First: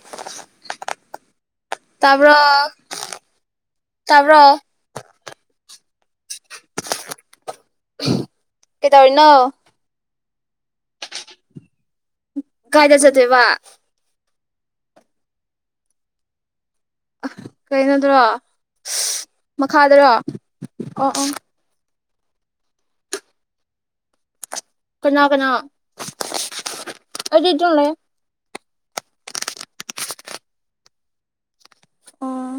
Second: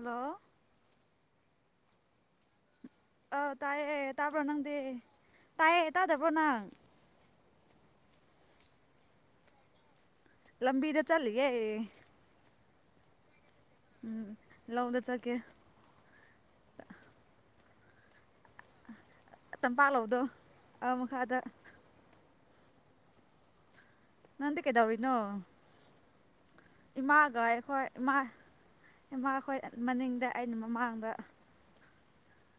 hello ꯇꯥꯕ꯭ꯔꯣ ꯑꯧ ꯇꯥꯏꯌꯦ ꯇꯥꯕ꯭ꯔꯣ ꯅꯪꯗꯤ ꯇꯥꯏꯌꯦ ꯇꯥꯗꯕ꯭ꯔꯣ ꯅꯪ ꯀꯩꯗꯧꯔꯤꯅꯣ ꯂꯝꯕꯤꯗ ꯆꯠꯂꯤꯌꯦ ꯀꯥꯏꯗ ꯆꯠꯇꯣꯢꯕ ꯎꯝ ꯂꯣꯡꯗ ꯐꯠꯒꯦ ꯀꯩꯅꯣꯗ꯭ꯔꯣ ꯇꯝꯄꯥꯛ ꯃꯈꯥꯗꯔꯣ ꯂꯧꯗꯣ ꯑ ꯑ ꯅꯪꯗꯤ ꯀꯩꯗꯧꯔꯤꯅꯣ ꯀꯅꯥ ꯀꯅꯥ ꯏꯃꯥꯒ ꯑꯩꯗꯤ ꯑꯗꯨꯝ ꯑꯩꯈꯣꯏ ꯂꯩ ꯏꯃꯥ ꯏꯃꯥꯈꯣꯏ ꯃꯅꯤꯡꯗ ꯑꯩꯅ ꯃꯃꯥꯡꯗ ꯑꯣ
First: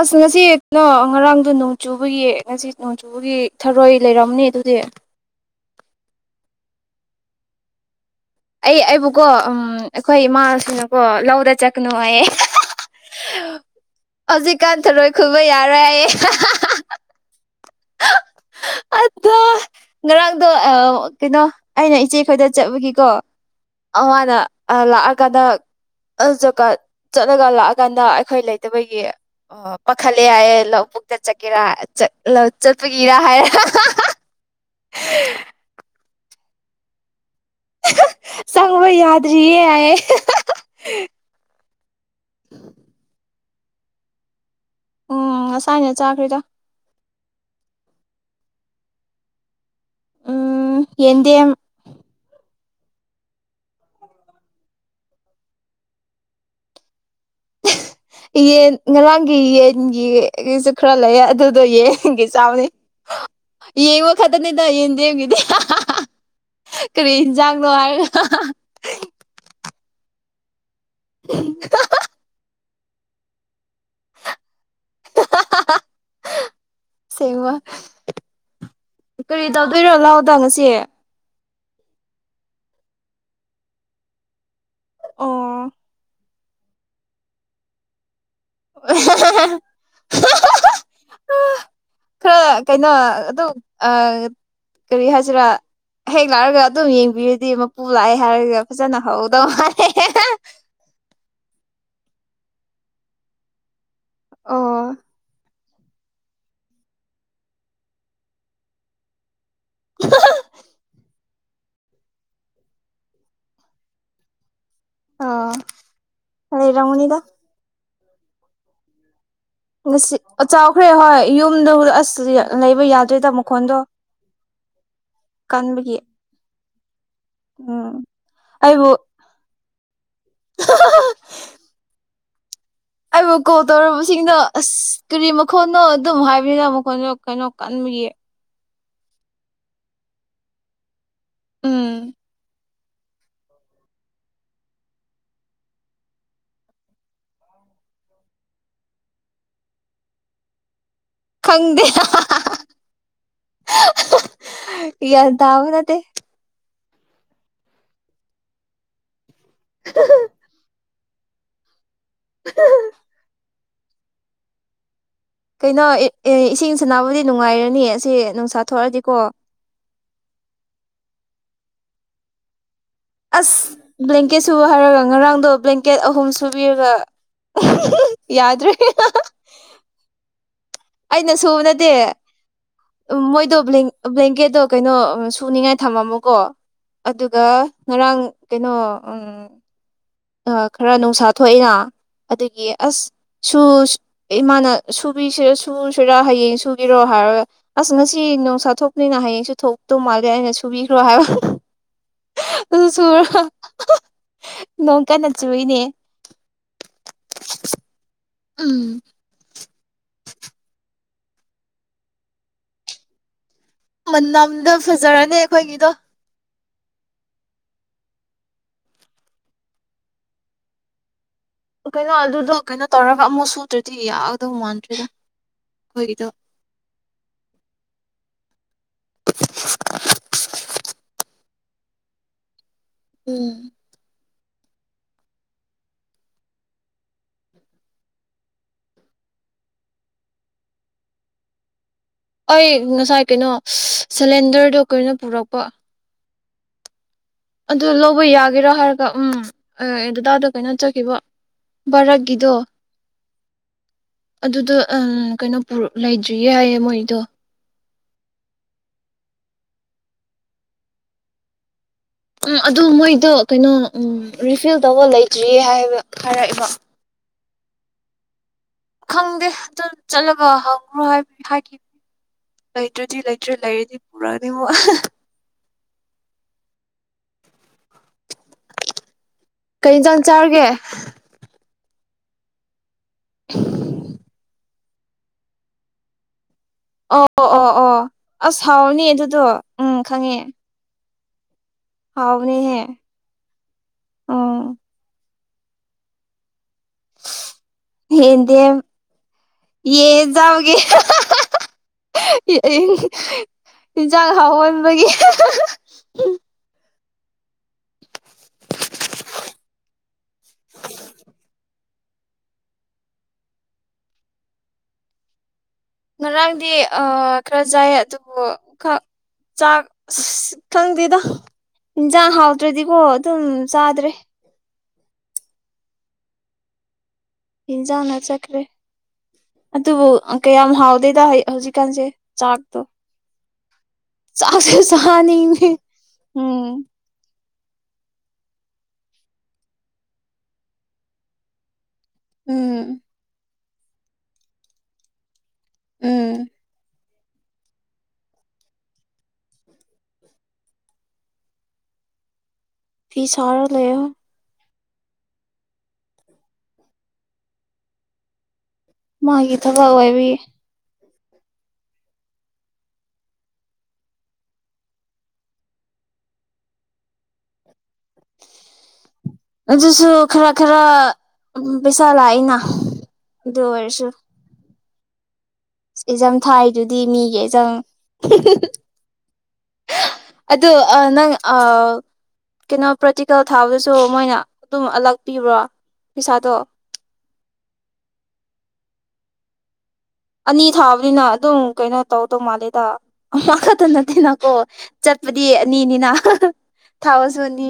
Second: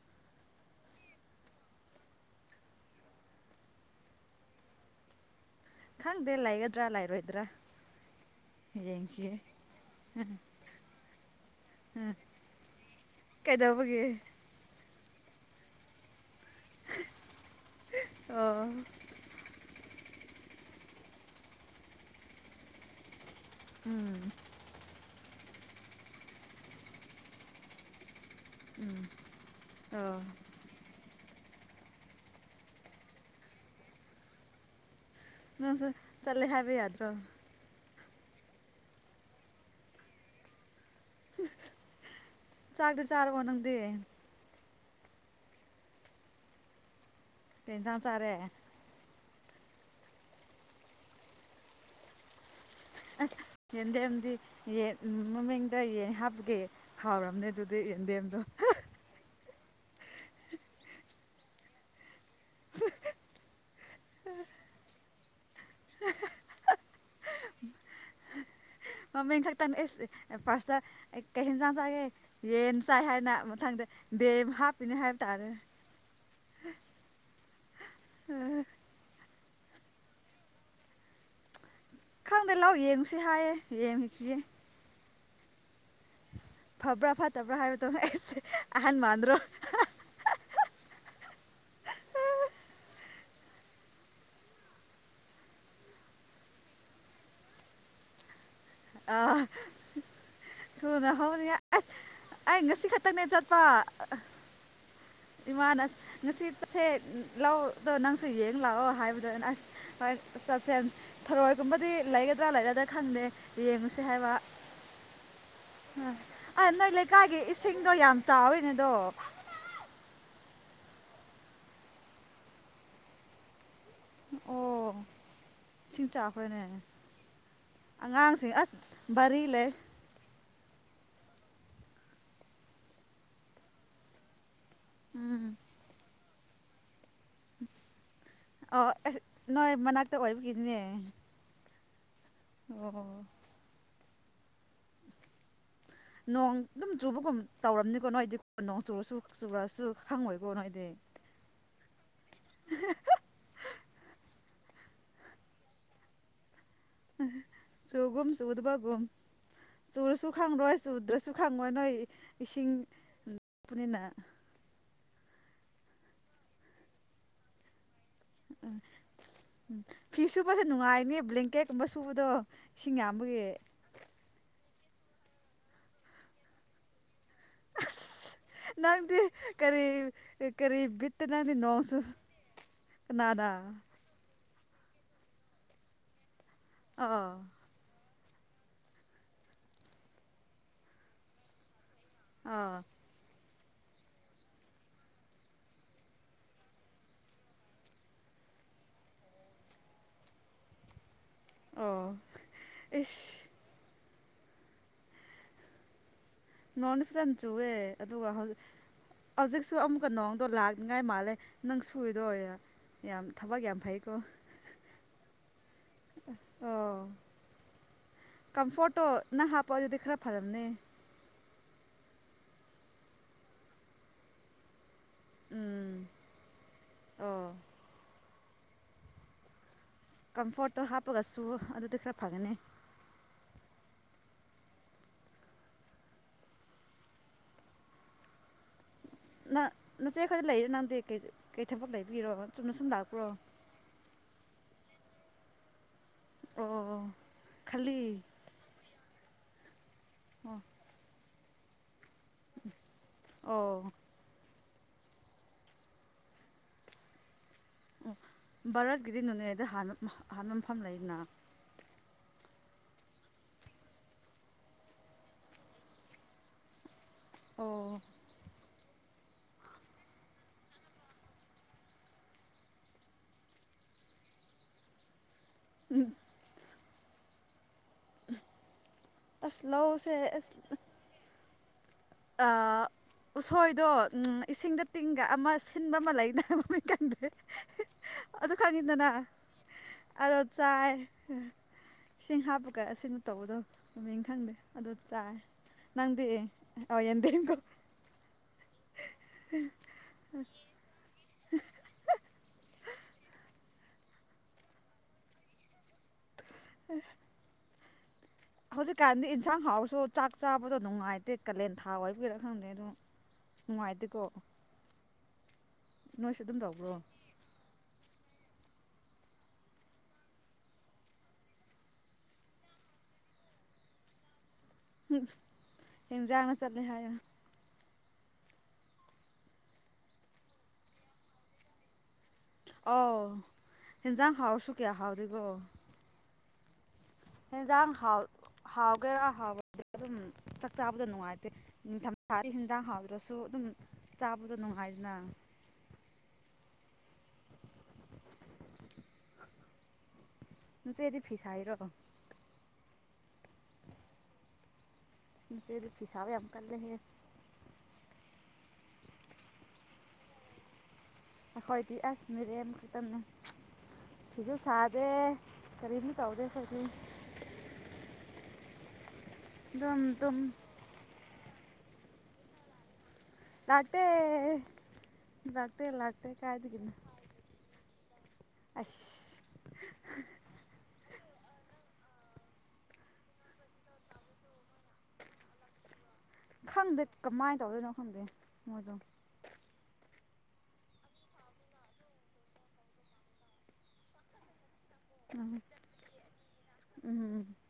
ꯑꯁ ꯉꯁꯤꯗꯣ ꯉꯔꯥꯡꯗꯣ ꯅꯣꯡ ꯆꯨꯕꯒꯤ ꯉꯁꯤ ꯅꯣꯡꯖꯨ ꯑꯗꯨꯒꯤ ꯊꯔꯣꯏ ꯂꯩꯔꯝꯅꯤ ꯑꯗꯨꯗꯤ ꯈꯪꯗꯦ ꯂꯩꯒꯗ꯭ꯔꯥ ꯂꯩꯥꯔꯣꯏꯗ꯭ꯔꯥ ꯑꯩ ꯑꯩꯕꯨꯀꯣ ꯎ ꯑꯩꯈꯣꯏ ꯏꯃꯥꯁꯤꯅꯀꯣ ꯂꯧꯗ ꯆꯠꯀꯅꯨ ꯑ ꯍꯥꯏꯌꯦ ꯀꯩꯗꯧꯕꯒꯤ ꯀꯥ ꯊꯔꯣꯏ ꯈꯨꯟꯕ ꯌꯥꯔꯣꯏ ꯍꯥꯏꯌꯦ ꯑꯣ ꯑ ꯉꯔꯥꯡꯗꯣ ꯀꯩꯅꯣ ꯑꯩꯅ ꯏꯆꯦꯈꯣꯏꯗ ꯆꯠꯕꯒꯤꯀꯣ ꯎꯝ ꯑꯃꯅ ꯂꯥꯛꯑꯀꯥꯟꯗ ꯆꯠꯂꯒ ꯂꯥꯛꯑꯀꯥꯟꯗ ꯑꯩꯈꯣꯏ ꯂꯩꯇꯕꯒꯤ ꯑꯣ ꯄꯥꯈꯠꯂꯦ ꯌꯥꯏꯌꯦ ꯂꯧ ꯄꯨꯨꯛꯇ ꯆꯠꯀꯦꯔꯥ ꯆꯠꯄꯒꯤꯔꯥ ꯍꯥꯏꯔꯥ ꯅꯪꯁꯨ ꯆꯠꯂꯦ ꯍꯥꯏꯕ ꯌꯥꯗ꯭ꯔꯣ ꯆꯪꯕ ꯌꯥꯗꯔꯤꯌꯦ ꯍꯥꯏꯌꯦ ꯆꯥꯛꯗꯨ ꯆꯥꯔꯕꯣ ꯅꯪꯗꯤ ꯑꯣ ꯉꯁꯥꯏꯅ ꯆꯥꯈ꯭ꯔꯦꯗ ꯀꯩ ꯏꯟꯁꯥꯡ ꯆꯥꯔꯦ ꯎꯝ ꯌꯦꯟꯗꯦꯝ ꯑꯁ ꯌꯦꯟꯗꯦꯝꯗꯤ ꯌꯦꯟ ꯃꯃꯤꯡꯗ ꯌꯦꯟ ꯍꯥꯞꯄꯒꯦ ꯍꯥꯎꯔꯝꯅꯦ ꯑꯗꯨꯗꯤ ꯌꯦꯟꯗꯦꯝꯗꯣ ꯌꯦꯟ ꯉꯔꯥꯡꯒꯤ ꯌꯦꯟ ꯕꯨꯒꯤ ꯏꯁꯨ ꯈꯔ ꯂꯩꯌꯦ ꯑꯗꯨꯗꯣ ꯌꯦꯟꯒꯤ ꯆꯥꯕꯅꯤ ꯌꯦꯡꯉꯣ ꯈꯇꯥꯅꯤꯗ ꯌꯦꯟꯗꯦꯝꯒꯤꯗꯤ ꯀꯔꯤ ꯍꯤꯟꯖꯥꯡꯅꯣ ꯍꯥꯏꯔꯒ ꯃꯃꯤꯡ ꯈꯛꯇꯪ ꯏꯁ ꯑꯦ ꯄꯥꯔꯁꯇꯥ ꯑꯩ ꯀꯩ ꯖꯦꯟꯖꯥꯡ ꯆꯥꯒꯦ ꯌꯦꯟ ꯆꯥꯏ ꯍꯥꯏꯅ ꯃꯊꯪꯗ ꯗꯦꯝ ꯍꯥꯞꯄꯤꯅꯦ ꯍꯥꯏꯕ ꯇꯥꯔꯦ ꯁꯦꯡꯕꯥ ꯑꯥ ꯀꯔꯤ ꯇꯧꯗꯣꯏꯔꯣ ꯂꯧꯗꯣ ꯉꯁꯤ ꯈꯪꯗꯦ ꯂꯥꯎ ꯌꯦꯡꯉꯨꯁꯤ ꯍꯥꯏꯌꯦ ꯌꯦꯡꯉꯨꯈꯤꯒꯦ ꯑꯣ ꯐꯕ꯭ꯔꯥ ꯐꯠꯇꯕ꯭ꯔꯥ ꯍꯥꯏꯕꯗꯣ ꯑꯦꯁ [unintelligible] [unintelligible] ꯈꯔ ꯀꯩꯅꯣ ꯑꯗꯨ ꯑꯥ ꯀꯔꯤ ꯍꯥꯏꯁꯤꯔꯥ ꯍꯦꯛ ꯂꯥꯛꯔꯒ ꯑꯗꯨꯝ ꯌꯦꯡꯕꯤꯔꯗꯤ ꯃꯄꯨ ꯂꯥꯛꯑꯦ ꯍꯥꯏꯔꯒ ꯐꯖꯅ ꯑꯥ ꯍꯧꯗꯧ ꯃꯥꯜꯂꯦ ꯊꯨꯅ ꯍꯧꯅꯤꯡꯉꯥꯏ ꯑꯁ ꯑꯩ ꯉꯁꯤ ꯈꯛꯇꯪꯅꯦ ꯆꯠꯄ ꯑꯣ ꯏꯃꯥꯅ ꯑꯁ ꯉꯁꯤ ꯆꯠꯁꯦ ꯂꯧꯗꯣ ꯅꯪꯁꯨ ꯌꯦꯡ ꯂꯥꯛꯑꯣ ꯍꯥꯏꯕꯗꯨꯅ ꯑꯁ ꯍꯣꯏ ꯆꯠꯁꯦꯟ ꯊꯔꯣꯏꯒꯨꯝꯕꯗꯤ ꯂꯩꯒꯗ꯭ꯔꯥ ꯂꯩꯔꯣꯏꯗ ꯈꯪꯗꯦ ꯌꯦꯡꯉꯨꯁꯤ ꯍꯥꯏꯕ ꯑꯣ ꯑꯥ ꯅꯣꯏ ꯂꯩꯔꯝꯒꯅꯤꯗ ꯂꯩꯀꯥꯏꯒꯤ ꯏꯁꯤꯡꯗꯣ ꯌꯥꯝ ꯆꯥꯎꯔꯤꯅꯦ ꯑꯗꯣ ꯉꯁꯤ ꯑꯆꯥꯎꯈ꯭ꯔꯦ ꯍꯣꯏ ꯌꯨꯝꯗ ꯎꯗꯥ ꯑꯁ ꯂꯩꯕ ꯌꯥꯗ꯭ꯔꯤꯗ ꯃꯈꯣꯟꯗꯣ ꯑꯣ ꯀꯟꯕꯒꯤ ꯏꯁꯤꯡ ꯆꯥꯈ꯭ꯔꯅꯦ ꯎꯝ ꯑꯉꯥꯡꯁꯦ ꯑꯁ ꯑꯩꯕꯨ ꯕꯔꯤ ꯂꯩ [unintelligible] [unintelligible] ꯀꯣꯜ ꯇꯧꯔꯕꯁꯤꯡꯅ ꯑꯁ ꯀꯔꯤ ꯎꯝ ꯃꯈꯣꯟꯅꯣ ꯑꯗꯨꯝ ꯍꯥꯏꯕꯤꯅ ꯃꯈꯣꯟꯅꯣ ꯀꯩꯅꯣ ꯀꯟꯕꯒꯤ ꯑꯣ ꯑꯁ ꯅꯣꯏ ꯃꯅꯥꯛꯇꯥ ꯑꯣꯏꯕꯒꯤꯅꯤꯅꯦ ꯎꯝ ꯑꯣ ꯅꯣꯡ ꯑꯗꯨꯝ ꯆꯨꯕꯒꯨꯝ ꯇꯧꯔꯝꯅꯤꯀꯣ ꯅꯣꯏꯗꯤ ꯅꯣꯡ ꯆꯨꯔꯁꯨ ꯆꯨꯔꯁꯨ ꯈꯪꯉꯣꯏꯀꯣ ꯅꯣꯏꯗꯤ ꯈꯪꯗꯦ ꯌꯥꯟ ꯇꯥꯕ ꯅꯠꯇꯦ ꯆꯨꯒꯨꯝ ꯆꯨꯗꯕꯒꯨꯝ ꯆꯨꯔꯁꯨ ꯈꯪꯔꯣꯏ ꯆꯨꯗ꯭ꯔꯥꯁꯨ ꯈꯪꯉꯣꯏ ꯅꯣꯏ ꯏꯁꯤꯡ ꯅꯛꯄꯅꯤꯅ ꯀꯩꯅꯣ ꯑꯦ ꯑꯦ ꯏꯁꯤꯡ ꯁꯥꯅꯕꯗꯤ ꯅꯨꯡꯉꯥꯏꯔꯅꯤ ꯑꯁꯤ ꯅꯨꯡꯁꯥ ꯎꯝ ꯊꯣꯛꯑꯗꯤꯀꯣ ꯎꯝ ꯐꯤ ꯁꯨꯕꯁꯨ ꯅꯨꯡꯉꯥꯏꯅꯤ ꯕ꯭ꯂꯦꯡꯀꯦꯠꯀꯨꯝꯕ ꯁꯨꯕꯗꯣ ꯏꯁꯤꯡ ꯌꯥꯝꯕꯒꯤ ꯑꯁ ꯕ꯭ꯂꯦꯡꯀꯦꯠ ꯁꯨꯕ ꯍꯥꯏꯔꯒ ꯉꯔꯥꯡꯗꯣ ꯕ꯭ꯂꯦꯡꯀꯦꯠ ꯑꯍꯨꯝ ꯁꯨꯕꯤꯔꯒ ꯑꯁ ꯌꯥꯗ꯭ꯔꯦ ꯅꯪꯗꯤ ꯀꯔꯤ ꯀꯔꯤ [unintelligible] ꯑꯩꯅ ꯅꯪꯗꯤ ꯁꯨꯕ ꯅꯣꯡ ꯅꯠꯇꯦ ꯁꯨ ꯀꯅꯔꯥ ꯃꯣꯏꯗꯣ ꯕ꯭ꯂꯦꯡꯀꯦꯠꯇꯣ ꯀꯩꯅꯣ ꯁꯨꯅꯤꯡꯉꯥꯏ ꯊꯝꯃꯝꯃꯣꯀꯣ ꯑꯥ ꯑꯗꯨꯒ ꯉꯔꯥꯡ ꯀꯩꯅꯣ ꯎꯝ ꯑ ꯈꯔ ꯅꯨꯡꯁꯥ ꯊꯣꯛꯏꯅ ꯑꯗꯨꯒꯤ ꯑꯥ ꯑꯁ ꯁꯨ ꯏꯃꯥꯅ ꯁꯨꯕꯤꯁꯤꯔ ꯁꯨꯨꯁꯤꯔ ꯍꯌꯦꯡ ꯁꯨꯒ‌ꯦꯔꯣ ꯍꯥꯏꯔꯒ ꯑꯁ ꯉꯁꯤ ꯅꯨꯡꯁꯥ ꯊꯣꯛꯄꯅꯤꯅ ꯍꯌꯦꯡꯁꯨ ꯊꯣꯛꯇꯧ ꯃꯥꯜꯂꯦ ꯑꯩꯅ ꯁꯨꯕꯤꯈ꯭ꯔꯣ ꯍꯥꯏꯕ ꯑꯣ ꯑꯗꯨ ꯏꯁ ꯁꯨꯔꯒ ꯅꯣꯡ ꯀꯟꯅ ꯆꯨꯔꯤꯅ‌ꯦ ꯅꯣꯡꯗꯤ ꯐꯖꯅ ꯆꯨꯑꯦ ꯑꯗꯨꯒ ꯍꯧꯖꯤꯛ ꯎꯝ ꯍꯧꯖꯤꯛꯁꯨ ꯑꯃꯨꯛꯀ ꯅꯣꯡꯗꯣ ꯂꯥꯛꯅꯤꯉꯥꯏ ꯃꯥꯜꯂꯦ ꯅꯪ ꯁꯨꯔꯤꯗꯣ ꯌꯥꯝ ꯊꯕꯛ ꯌꯥꯝ ꯐꯩꯀꯣ ꯃꯅꯝꯗꯨ ꯐꯖꯔꯅꯤ ꯑꯈꯣꯏꯒꯤꯗꯣ ꯑꯣ ꯀꯝꯐꯣꯔꯠꯇꯣ ꯅꯪ ꯍꯥꯞꯄꯣ ꯑꯗꯨꯗꯤ ꯈꯔ ꯐꯔꯝꯅꯤ ꯀꯩꯅꯣ ꯑꯗꯨꯗꯣ ꯀꯩꯅꯣ ꯇꯧꯔꯒ ꯑꯃꯨꯛ ꯁꯨꯗ꯭ꯔꯗꯤ ꯌꯥꯒꯗꯧ ꯃꯥꯟꯗ꯭ꯔ‌ꯦꯗ ꯎꯝ ꯑꯣ [inaudible] ꯀꯝꯐꯣꯔꯠꯇꯣ ꯍꯥꯞꯄꯒ ꯁꯨꯑꯣ ꯑꯗꯨꯗꯤ ꯈꯔ ꯐꯒꯅꯤ ꯎꯝ ꯅ ꯅꯆꯦ ꯈꯣꯏꯗ ꯂꯩꯔꯦ ꯅꯪꯗꯤ ꯀꯩ ꯀꯩ ꯊꯕꯛ ꯂꯩꯕꯒꯤꯔꯣ ꯆꯨꯝꯅ ꯁꯨꯝ ꯂꯥꯛꯄ꯭ꯔꯣ ꯁꯤꯂꯤꯟꯗꯔꯗꯨ ꯀꯩꯅꯣ ꯄꯨꯔꯛꯄ ꯑꯣ ꯑꯣ ꯑꯗꯨ ꯈꯜꯂꯤ ꯂꯧꯕ ꯌꯥꯒꯦꯔ ꯍꯥꯏꯔꯒ ꯎꯝ ꯑ ꯗꯗꯥꯗ‌ꯣ ꯑꯣ ꯀꯩꯅꯣ ꯆꯠꯈꯤꯕ ꯕꯔꯠꯒꯤꯗꯣ ꯑꯣ ꯑꯗꯨꯗꯣ ꯑ ꯀꯩꯅꯣ ꯄꯨꯔ ꯂꯩꯗ꯭ꯔꯤ ꯍꯥꯏꯌꯦ ꯃꯣꯏꯗꯣ ꯑꯣ ꯕꯥꯔꯠꯀꯤꯗꯤ ꯅꯣꯅꯦꯗ ꯍꯥꯟꯕ ꯍꯥꯟꯕ ꯃꯐꯝ ꯂꯩꯗꯅ ꯎꯝ ꯑꯗꯨ ꯃꯣꯏꯗꯨ ꯀꯩꯅꯣ ꯎꯝ ꯔꯤꯐꯤꯜ ꯇꯧꯕ ꯂꯩꯇ꯭ꯔꯤꯌꯦ ꯍꯥꯏꯕ ꯍꯥꯏꯔꯛꯑꯦꯕ ꯑꯣ ꯈꯪꯗꯦ ꯆꯠ ꯆꯠꯂꯒ ꯍꯪꯔꯣ ꯍꯥꯏ ꯍꯥꯏꯈꯤ ꯂꯩꯇ꯭ꯔꯗꯤ ꯂꯩꯇ꯭ꯔꯦ ꯂꯩꯔꯗꯤ ꯄꯨꯔꯛꯑꯅꯤꯕꯣ ꯎꯝ ꯑꯁ ꯀꯩ ꯂꯧꯁꯦ ꯏꯟꯖꯥꯡ ꯆꯥꯔꯒꯦ ꯑ ꯎꯁꯣꯏꯗꯣ ꯎꯝ ꯏꯁꯤꯡꯗ ꯇꯤꯡꯒ ꯑꯃ ꯁꯤꯟꯕ ꯑꯃ ꯑꯣ ꯂꯩꯅꯕ ꯑꯣ ꯑꯣ ꯑꯣ ꯑꯗꯨ ꯑꯁ ꯍꯥꯎꯅꯤ ꯈꯪꯉꯤꯗꯅ ꯑꯗꯨꯗꯣ ꯎꯝ ꯈꯪꯉꯦ ꯑꯗꯣ ꯆꯥꯏ ꯏꯁꯤꯡ ꯍꯥꯎꯕꯅꯤꯍꯦ ꯍꯥꯞꯄꯒ ꯑꯁꯤꯟꯕ ꯇꯧꯕꯗꯣ ꯃꯃꯤꯡ ꯈꯪꯗꯦ ꯎꯝ ꯑꯗ‌ꯣ ꯆꯥꯏ ꯅꯪꯗꯤ ꯑꯣ ꯌꯦꯟꯗꯦꯝꯀꯣ ꯍꯦꯟꯗꯦꯝ ꯌꯦꯟ ꯆꯕꯒꯤ ꯍꯤꯟꯖꯥꯡ ꯍꯥꯎꯍꯟꯕꯒꯤ ꯍꯧꯖꯤꯛꯀꯥꯟꯗꯤ ꯏꯟꯁꯥꯡ ꯍꯥꯎꯔꯁꯨ ꯆꯥꯛ ꯆꯥꯕꯗ‌ꯣ ꯅꯨꯡꯉꯥꯏꯇꯦ ꯀꯥꯂꯦꯟ ꯊꯥ ꯑꯣꯏꯕꯒꯤꯔ ꯈꯪꯗꯦ ꯑꯗ‌ꯣ ꯅꯨꯡꯉꯥꯏꯇ‌ꯦꯀꯣ ꯉꯔꯥꯡꯗꯤ ꯇꯧꯕ꯭ꯔꯣ ꯑ ꯈꯔ ꯆꯥꯏꯌꯦ ꯑꯗꯨꯕꯨ ꯈꯥ ꯆꯥꯛ ꯑꯁ ꯈꯪꯗꯦꯗ ꯍꯤꯟꯁꯥꯡ ꯍꯥꯎꯗ꯭ꯔꯗꯤꯀꯣ ꯑꯗꯨꯝ ꯆꯥꯗ꯭ꯔꯦ ꯍꯦꯟꯖꯥꯡꯅ ꯆꯠꯂꯦ ꯍꯥꯏꯌꯣ ꯏꯟꯖꯥꯡꯅ ꯆꯠꯈ꯭ꯔꯦ ꯑꯗꯨꯕꯨ ꯀꯌꯥꯝ ꯍꯥꯎꯗꯦꯗ ꯍꯧꯖꯤꯛꯀꯥꯟꯁꯦ ꯆꯥꯛꯇꯣ ꯑꯣ ꯍꯦꯟꯖꯥꯡ ꯍꯥꯎꯔꯁꯨ ꯆꯥꯛꯁꯨ ꯀꯌꯥ ꯍꯥꯎꯗꯦꯒꯣ ꯆꯥꯅꯤꯡꯉꯦ ꯎꯝ ꯍ‌ꯦꯟꯖꯥꯡ ꯍꯥꯎꯒꯦꯔꯥ ꯍꯥꯎꯔ‌ꯣꯏꯒ‌ꯦꯔ ꯑꯗꯨꯝ ꯆꯥꯛ ꯆꯥꯕꯗ ꯅꯨꯡꯉꯥꯏꯇꯦ ꯅꯤꯡꯊꯝ ꯊꯥꯗꯤ ꯍꯤꯟꯖꯥꯡ ꯎꯝ ꯍꯥꯎꯗꯔꯁꯨ ꯑꯗꯨꯝ ꯆꯥꯕꯗꯨ ꯅꯨꯡꯉꯥꯏꯗꯅ ꯎꯝ ꯅꯆꯦꯗꯤ ꯐꯤ ꯁꯥꯢꯔꯣ ꯐꯤ ꯁꯔꯣ ꯂꯩꯑꯣ ꯆꯦꯗꯨ ꯐꯤꯁꯥꯕ ꯌꯥꯝ ꯀꯜꯂꯦꯍꯦ ꯃꯥꯒꯤ ꯊꯕꯛ ꯑꯣꯢꯕꯒꯤ ꯑꯩꯈꯣꯏꯗꯤ ꯑꯁ ꯃꯤꯔ ꯈꯛꯇꯅꯦ ꯐꯤꯖꯨ ꯁꯥꯗꯦ ꯀꯔꯤꯁꯨ ꯇꯧꯗꯦ ꯑꯈꯣꯢꯗꯤ ꯑꯗꯨꯝ ꯑꯗꯨꯁꯨ ꯇꯨꯝ ꯈꯔ ꯈꯔ ꯄꯩꯁꯥ ꯂꯥꯛꯏꯅ ꯑꯗꯨ ꯑꯣꯏꯔꯁꯨ ꯂꯇꯦ ꯑꯦꯛꯖꯥꯝ ꯊꯥꯢꯗꯨꯗꯤ ꯃꯤꯒꯤ ꯑꯦꯛꯖꯥꯝ [unintelligible] ꯑꯗꯨ ꯑ ꯅꯪ ꯑ ꯀꯩꯅꯣ ꯄ꯭ꯔꯦꯇꯤꯀꯦꯜ ꯊꯥꯕꯗꯨꯁꯨ ꯃꯣꯏꯅ ꯑꯗꯨꯝ ꯑꯜꯂꯛꯄꯤꯕ ꯄꯩꯁꯥꯗꯣ ꯈꯪꯗꯦ ꯀꯃꯥꯢ ꯇꯧꯗꯣꯢꯅꯣ ꯈꯪꯗ꯭ꯔꯦ ꯃꯣꯢꯗꯣ ꯑꯅꯤ ꯊꯥꯕꯅꯤꯅ ꯑꯗꯨꯝ ꯀꯩꯅꯣ ꯇꯧꯗꯧ ꯃꯥꯂꯦꯗ ꯈꯛꯇ ꯅꯠꯇꯦꯅꯀꯣ ꯆꯠꯄꯗꯤ ꯎꯝ ꯑꯅꯤꯅꯤꯅ ꯊꯥꯕꯁꯨ ꯎꯝ ꯑꯅꯤ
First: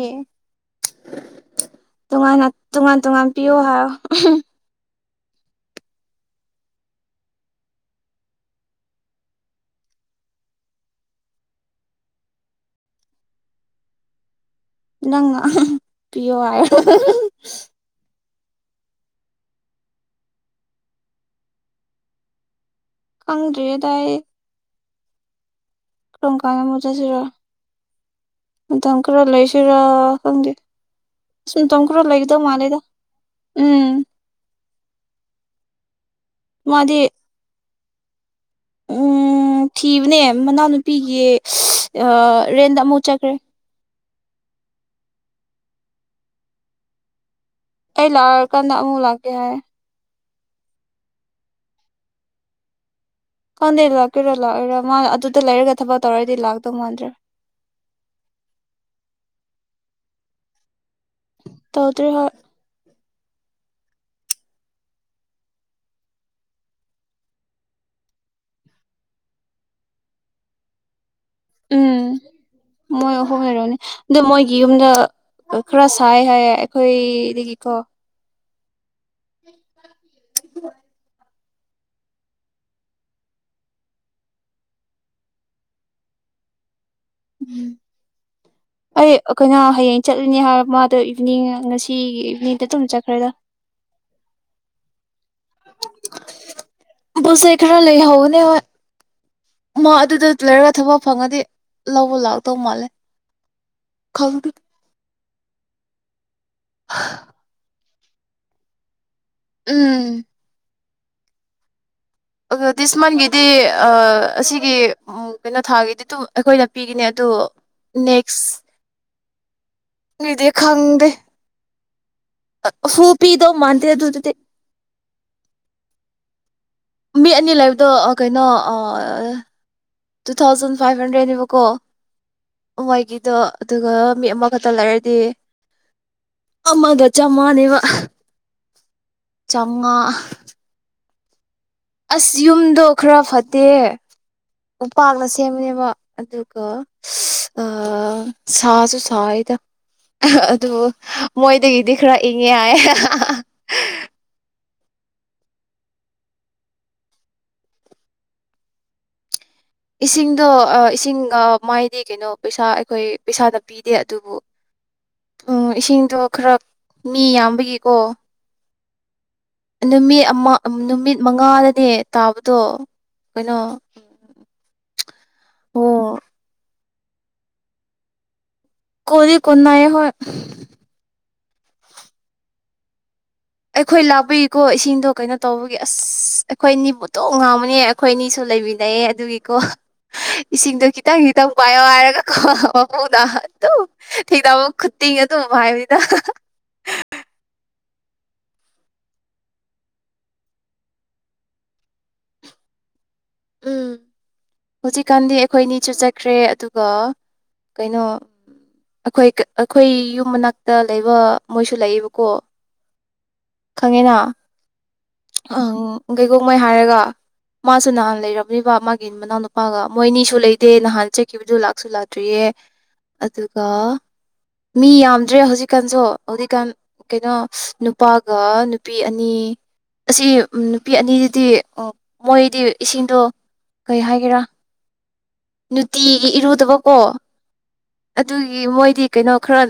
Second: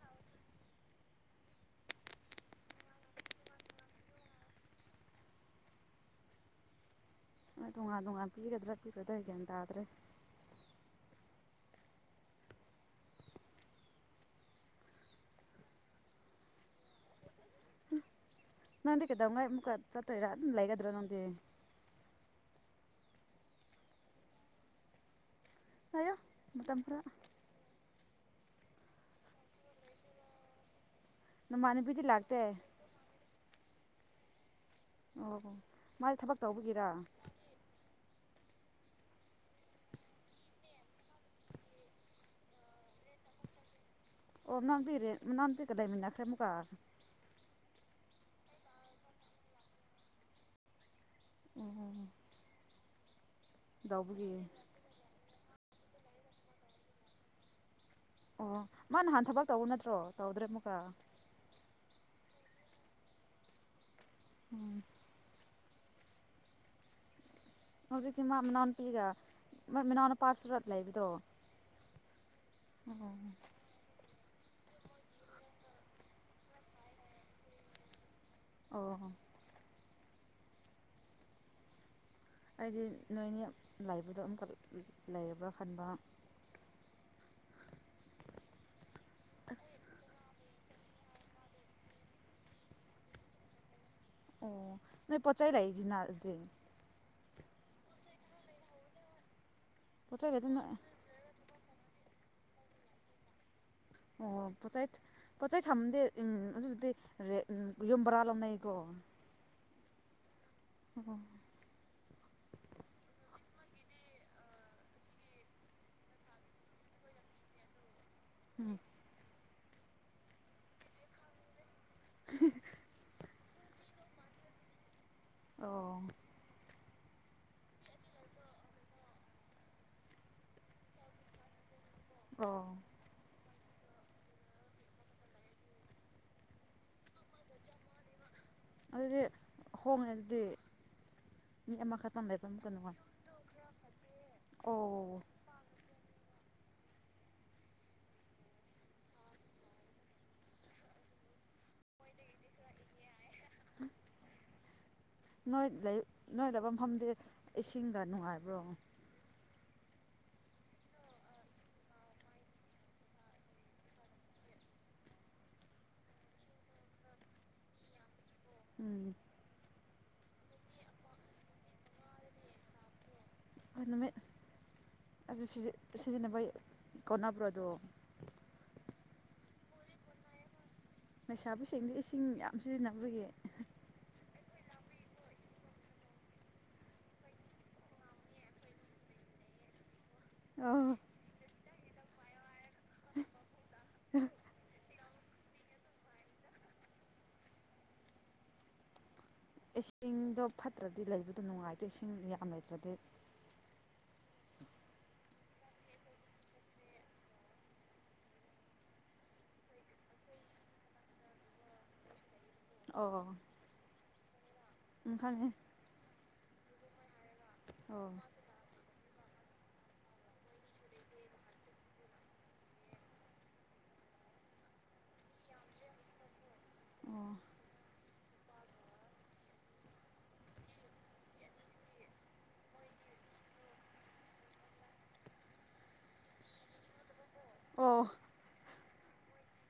ꯇꯣꯉꯥꯟꯅ ꯇꯣꯉꯥꯟ ꯇꯣꯉꯥꯟ ꯄꯤꯌꯣ ꯍꯥꯢꯔꯣ ꯅꯣꯏ ꯇꯣꯉꯥꯟ ꯇꯣꯉꯥꯟ ꯄꯤꯒꯗ꯭ꯔꯥ ꯄꯤꯒꯗ꯭ꯔ ꯒꯌꯥꯟ ꯇꯥꯗ꯭ꯔꯦ ꯅꯪꯅ ꯄꯤꯌꯣ ꯍꯥꯢꯌꯣ ꯅꯪꯗꯤ ꯀꯩꯗꯧꯉꯩ ꯑꯃꯨꯛꯀ ꯆꯠꯇꯨꯢꯔ ꯑꯗꯨꯝ ꯂꯩꯔꯗ꯭ꯔꯥ ꯅꯪꯗꯤ ꯈꯪꯗ꯭ꯔꯤꯌꯦꯗ ꯑꯩ ꯉꯥꯏꯌꯣ ꯀꯔꯝ ꯀꯥꯟꯅ ꯃꯇꯝ ꯑꯃꯨꯛ ꯈꯔ ꯆꯠꯁꯤꯔ ꯃꯇꯝ ꯈꯔ ꯂꯩꯁꯤꯔ ꯈꯪꯗꯦ ꯁꯨꯨꯝꯇꯣꯡ ꯅꯃꯥꯟꯅꯕꯤꯗꯤ ꯈꯔ ꯂꯥꯛꯇꯦ ꯂꯩꯗꯧ ꯃꯥꯂꯦꯗ ꯎꯝ ꯑꯣ ꯃꯥꯢ ꯊꯕꯛ ꯇꯧꯕꯒꯤꯔ ꯃꯥꯗꯤ ꯎꯝ ꯊꯤꯕꯅꯦ ꯃꯅꯥꯎꯅꯨꯄꯤꯒꯤ ꯑ ꯔꯦꯟꯗ ꯑꯃꯨꯛ ꯆꯠꯈ꯭ꯔꯦ ꯑꯣ ꯃꯅꯥꯎꯅꯨꯄꯤ ꯔꯦꯟ ꯃꯅꯥꯎꯅꯨꯄꯤꯒ ꯂꯩꯃꯤꯟꯅꯈꯔꯦ ꯃꯨꯛꯀ ꯑꯩ ꯂꯥꯛꯑꯀꯥꯟꯗ ꯑꯃꯨꯛ ꯂꯥꯛꯀꯦ ꯍꯥꯢꯔꯦ ꯎꯝ ꯎꯝ ꯎꯝ ꯈꯪꯗꯦ ꯂꯥꯛꯇꯨꯢꯔ ꯂꯥꯛꯑꯣꯏꯔ ꯃꯥ ꯑꯗꯨꯗ ꯂꯩꯔꯒ ꯊꯕꯛ ꯇꯧꯔꯗꯤ ꯂꯥꯛꯇꯧ ꯃꯥꯟꯗ꯭ꯔꯦ ꯑꯣ ꯃꯥ ꯅꯍꯥꯟ ꯊꯕꯛ ꯇꯧꯕ ꯅꯠꯇ꯭ꯔꯣ ꯇꯧꯗ꯭ꯔꯦ ꯃꯨꯛꯀ ꯇꯧꯗꯔꯤ ꯍꯣꯏ ꯎꯝ ꯍꯧꯖꯤꯛꯇꯤ ꯃꯥ ꯃꯅꯥꯎꯅꯨꯄꯤꯒ ꯃ ꯃꯅꯥꯎ ꯅꯨꯄꯥ ꯁꯨꯔ ꯂꯩꯕꯗꯣ ꯎꯝ ꯃꯣꯏ ꯑꯍꯨꯝ ꯂꯩꯔꯅꯤ ꯑꯗꯣ ꯃꯣꯏꯒꯤ ꯌꯨꯝꯗ ꯈꯔ ꯁꯥꯏ ꯍꯥꯏꯌꯦ ꯑꯩꯈꯣꯏꯗꯒꯤꯀꯣ ꯑꯣ [unintelligible] ꯑꯩꯗꯤ ꯅꯣꯏꯅꯤ ꯂꯥꯏꯕꯗꯣ ꯑꯃꯝꯈꯛ ꯂꯩꯔꯕ꯭ꯔꯥ ꯈꯟꯕ ꯎꯝ [unintelligible] ꯑꯩ ꯑꯩꯈꯣꯏꯅ ꯍꯌꯦꯡ ꯆꯠꯂꯤꯅꯦ ꯍꯥꯏ ꯃꯥꯗꯣ ꯏꯚꯤꯅꯤꯡ ꯉꯁꯤ ꯏꯚꯤꯅꯤꯡꯗ ꯑꯗꯨꯝ ꯆꯠꯈ꯭ꯔꯦꯗ ꯑꯣ ꯅꯣꯏ ꯄꯣꯠꯆꯩ ꯂꯩꯗꯨꯅ ꯑꯗꯨꯢ ꯄꯣꯠ ꯆꯩ ꯈꯔ ꯂꯩꯍꯧꯕꯅꯦ ꯍꯣꯏ ꯃꯥ ꯄꯣꯠ ꯑꯗꯨꯗ ꯆꯩ ꯂꯩꯗꯤ ꯅꯣꯏ ꯂꯩꯔꯒ ꯊꯕꯛ ꯐꯪꯉꯗꯤ ꯂꯧꯕ ꯂꯥꯛꯇꯧ ꯃꯥꯜꯂꯦ ꯑꯣ ꯈꯪꯗꯦ ꯄꯣꯠꯆꯥꯏ ꯄꯣꯠꯆꯥꯏ ꯊꯥꯃꯗꯤꯦ ꯎꯝ ꯑꯗꯨꯛ ꯑꯗꯨꯗꯤ ꯌꯨꯝ ꯕꯔꯥ ꯂꯧꯅꯩꯀꯣ ꯎꯝ ꯑꯣ ꯑ ꯗꯤꯁꯃꯥꯟꯒꯤꯗꯤ ꯑꯁꯤꯒꯤ ꯀꯩꯅꯣ ꯊꯥꯒꯤꯗꯤ ꯑꯗꯨꯝ ꯑꯩꯈꯣꯏꯅ ꯄꯤꯈꯤꯅꯦ ꯑꯗꯨꯗꯣ ꯅꯦꯛꯁ ꯂꯩꯗꯤ ꯈꯪꯗꯦ ꯍꯨ ꯄꯤꯗꯣ ꯃꯥꯇꯗ ꯑꯗꯨꯗꯗꯤ ꯑ ꯃꯤ ꯑꯅꯤ ꯂꯩꯕꯗꯣ ꯀꯩꯅꯣ ꯇꯨ ꯊꯥꯎꯖꯟ ꯐꯥꯏꯚ ꯍꯟꯗ꯭ꯔꯦꯗꯅꯦꯕꯀꯣ ꯑꯣ ꯎ ꯋꯥꯏꯒꯤꯗꯣ ꯑꯗꯨꯒ ꯃꯤ ꯑꯃꯈꯛꯇ ꯂꯩꯔꯗꯤ ꯑꯃꯒꯆꯥꯝ ꯃꯥꯅꯦꯕ ꯑꯗꯨꯗꯤ ꯍꯣꯡꯅ ꯑꯗꯨꯗꯤ ꯃꯤ ꯑꯃꯈꯛꯇꯪ ꯑꯁ ꯂꯩꯕ ꯑꯃꯨꯛꯀ ꯌꯨꯝꯗꯣ ꯅꯨꯡꯉꯥꯏ ꯈꯔ ꯐꯠꯇꯦ ꯑꯣ ꯎꯄꯥꯛꯅꯁꯨ ꯁꯦꯝꯕꯅꯦꯕ ꯑꯗꯨꯒ ꯁꯥꯁꯨ ꯁꯥꯔꯤꯗ ꯑꯗꯨ ꯃꯣꯏꯗꯒꯤꯗꯤ ꯈꯔ ꯏꯪꯉꯦ ꯅꯣꯏ ꯂꯩ ꯅꯣꯏ ꯂꯩꯕ ꯃꯐꯝꯗꯤ ꯏꯁꯤꯡꯒ ꯅꯨꯡꯉꯥꯏꯕ꯭ꯔꯣ ꯏꯁꯤꯡꯗꯣ ꯏꯁꯤꯡ ꯃꯥꯏꯗꯤ ꯀꯩꯅꯣ ꯄꯩꯁꯥ ꯑꯩꯈꯣꯏ ꯄꯩꯁꯥꯗ ꯄꯤꯗꯦ ꯑꯗꯨꯕꯨ ꯎ ꯏꯁꯤꯡꯗꯣ ꯈꯔ ꯃꯤ ꯌꯥꯝꯕꯒꯤꯀꯣ ꯎꯝ ꯅꯨꯃꯤꯠ ꯑꯃ ꯅꯨꯃꯤꯠ ꯃꯉꯥꯗꯅꯦ ꯇꯥꯕꯗꯣ ꯀꯩꯅꯣ ꯅꯨꯃꯤꯠ ꯑꯁꯤ ꯑꯣ ꯁꯤꯖꯤꯟꯅꯕꯩ ꯀꯣꯟꯅꯕ꯭ꯔꯣꯗꯣ ꯀꯣ ꯀꯅꯥꯑ ꯍ ꯂꯩꯩꯁꯥꯕꯨ ꯁꯦꯡꯗ ꯏꯁꯤꯡ ꯌꯥꯝ ꯁꯤꯖꯤꯟꯅꯈ꯭ꯔꯒꯦ ꯑꯩꯈꯣꯏ ꯂꯥꯛꯄꯤꯀꯣ ꯏꯁꯤꯡꯗꯣ ꯀꯩꯅꯣ ꯇꯧꯕꯒꯤ ꯑꯁ ꯑꯩꯈꯣꯏ ꯑꯅꯤꯕꯨ ꯇꯣꯛ ꯉꯥꯡꯕꯅꯦ ꯑꯩꯈꯣꯏ ꯑꯅꯤꯁꯨ ꯂꯩꯃꯤꯟꯅꯩꯑꯦ ꯑꯗꯨꯒꯤꯀꯣ ꯑꯣ ꯏꯁꯤꯡꯗꯣ ꯈꯤꯇꯪ [unintelligible] ꯊꯦꯡꯗꯥꯕ ꯈꯨꯠꯇꯤꯡ ꯑꯗꯨꯝ ꯍꯥꯏꯕꯅꯤꯗ ꯏꯁꯤꯡꯗꯣ ꯐꯠꯇ꯭ꯔꯗꯤ ꯂꯩꯕꯗꯣ ꯅꯨꯡꯉꯥꯏꯇꯦ ꯏꯁꯤꯡ ꯌꯥꯝ ꯂꯩꯇ꯭ꯔꯗꯤ ꯎꯝ ꯍꯧꯖꯤꯛꯀꯥꯟꯗꯤ ꯑꯩꯈꯣꯏ ꯑꯅꯤꯁꯨ ꯆꯠꯈ꯭ꯔꯦ ꯑꯗꯨꯒ ꯀꯩꯅꯣ ꯑꯩꯈꯣꯏ ꯑꯩꯈꯣꯏ ꯌꯨꯝ ꯃꯅꯥꯛꯇ ꯂꯩꯕ ꯃꯣꯏꯁꯨ ꯂꯩꯌꯦꯕꯀꯣ ꯑꯣ ꯈꯪꯉꯦꯅ ꯎꯝ ꯈꯪꯉꯦ ꯀꯩꯀꯣꯛꯉꯩ ꯍꯥꯏꯔꯒ ꯃꯥꯁꯨ ꯑꯣ ꯅꯍꯥꯟ ꯂꯩꯔꯝ ꯋꯥ ꯃꯥꯒꯤ ꯃꯅꯥꯎꯅ ꯃꯄꯥꯒ ꯃꯣꯏ ꯑꯅꯤꯁꯨ ꯂꯩꯗꯦ ꯅꯍꯥꯟ ꯆꯠꯈꯤꯕꯗꯨ ꯂꯥꯛꯁꯨ ꯂꯥꯛꯇ꯭ꯔꯤꯌꯦ ꯑꯗꯨꯒ ꯃꯤ ꯌꯥꯝꯗ꯭ꯔꯦ ꯍꯧꯖꯤꯛꯀꯥꯟꯁꯨ ꯍꯧꯖꯤꯛꯀꯥꯟ ꯀꯩꯅꯣ ꯅꯨꯄꯥꯒ ꯅꯨꯄꯤ ꯑꯅꯤ ꯑꯁꯤ ꯅꯨꯄꯤ ꯑꯅꯤꯗꯨꯗꯤ ꯃꯣꯏꯗꯤ ꯏꯁꯤꯡꯗꯣ ꯀꯩ ꯍꯥꯏꯒꯦꯔꯥ ꯅꯨꯡꯇꯤꯒꯤ ꯏꯔꯨꯗꯕꯀꯣ ꯑꯣ ꯑꯗꯨꯒꯤ ꯃꯣꯏꯗꯤ ꯀꯩꯅꯣ ꯈꯔ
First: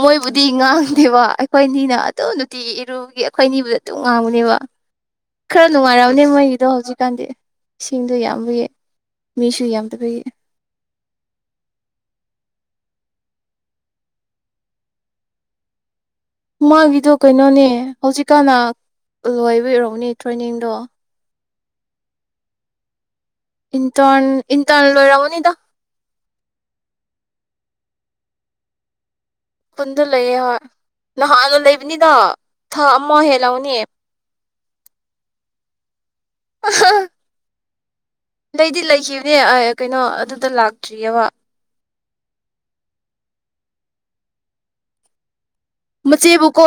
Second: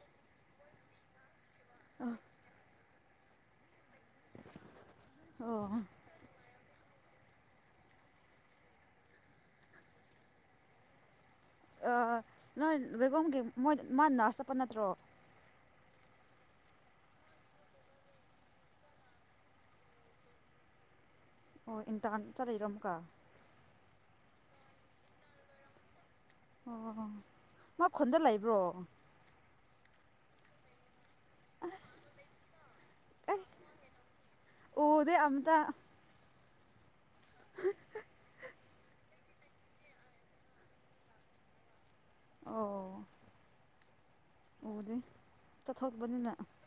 ꯃꯣꯏꯕꯨꯗꯤ ꯉꯥꯡꯗꯦꯕ ꯑꯩꯈꯣꯏ ꯑꯅꯤꯅ ꯑꯗꯨꯝ ꯅꯨꯡꯇꯤ ꯏꯔꯨꯕꯒꯤ ꯑꯩꯈꯣꯏ ꯑꯅꯤꯕꯨꯗꯤ ꯑꯗꯨꯝ ꯉꯥꯡꯒꯅꯦꯕ [unintelligible] ꯈꯔ ꯅꯨꯡꯉꯥꯏꯔꯑꯅꯦ ꯃꯩꯗꯣ ꯍꯧꯖꯤꯛꯀꯥꯟꯗꯤ ꯏꯁꯤꯡꯗꯣ ꯌꯥꯝꯕ ꯌꯦꯏ ꯃꯤꯁꯨ ꯌꯥꯝꯗꯕꯩ ꯑꯥ ꯅꯣꯏ ꯕꯦꯒꯣꯝꯒꯤ ꯃꯣꯏ ꯃꯥ ꯅꯔꯁ ꯆꯞꯄ ꯅꯠꯇ꯭ꯔꯣ ꯃꯥꯒꯤꯗꯣ ꯀꯩꯅꯣꯅꯦ ꯍꯧꯖꯤꯛꯀꯥꯟꯅ ꯂꯣꯏꯕꯩ ꯑꯣꯏꯔꯝꯒꯅꯤ ꯇ꯭ꯔꯦꯅꯤꯡꯗꯣ ꯑꯣ ꯏꯟꯇꯥꯟ ꯆꯠꯂꯤꯔꯣ ꯃꯨꯛꯀꯥ ꯏꯟꯇꯔꯟ ꯏꯟꯇꯜ ꯂꯣꯏꯔꯃꯅꯤꯗ ꯑꯣ ꯃꯥ ꯈꯨꯟꯗ ꯂꯩꯕ꯭ꯔꯣ ꯈꯨꯟꯗ ꯂꯩꯌꯦ ꯍꯣꯏ ꯅꯍꯥꯜꯅ ꯂꯩꯕꯅꯤꯗ ꯊꯥ ꯑꯃ ꯑꯦ ꯍꯦꯜꯂꯝꯉꯅꯤ ꯎꯗꯦ ꯑꯝꯇꯥ [unintelligible] ꯂꯩꯗꯤ ꯂꯩꯈꯤꯕꯅꯦ ꯑꯥꯢ ꯀꯩꯅꯣ ꯑꯗꯨꯗ ꯂꯥꯛꯇ꯭ꯔꯤꯑꯕ ꯑꯣ ꯎꯗꯦ ꯆꯠꯊꯣꯛꯕꯅꯤꯅ ꯃꯆꯦꯕꯨ ꯀꯣꯜ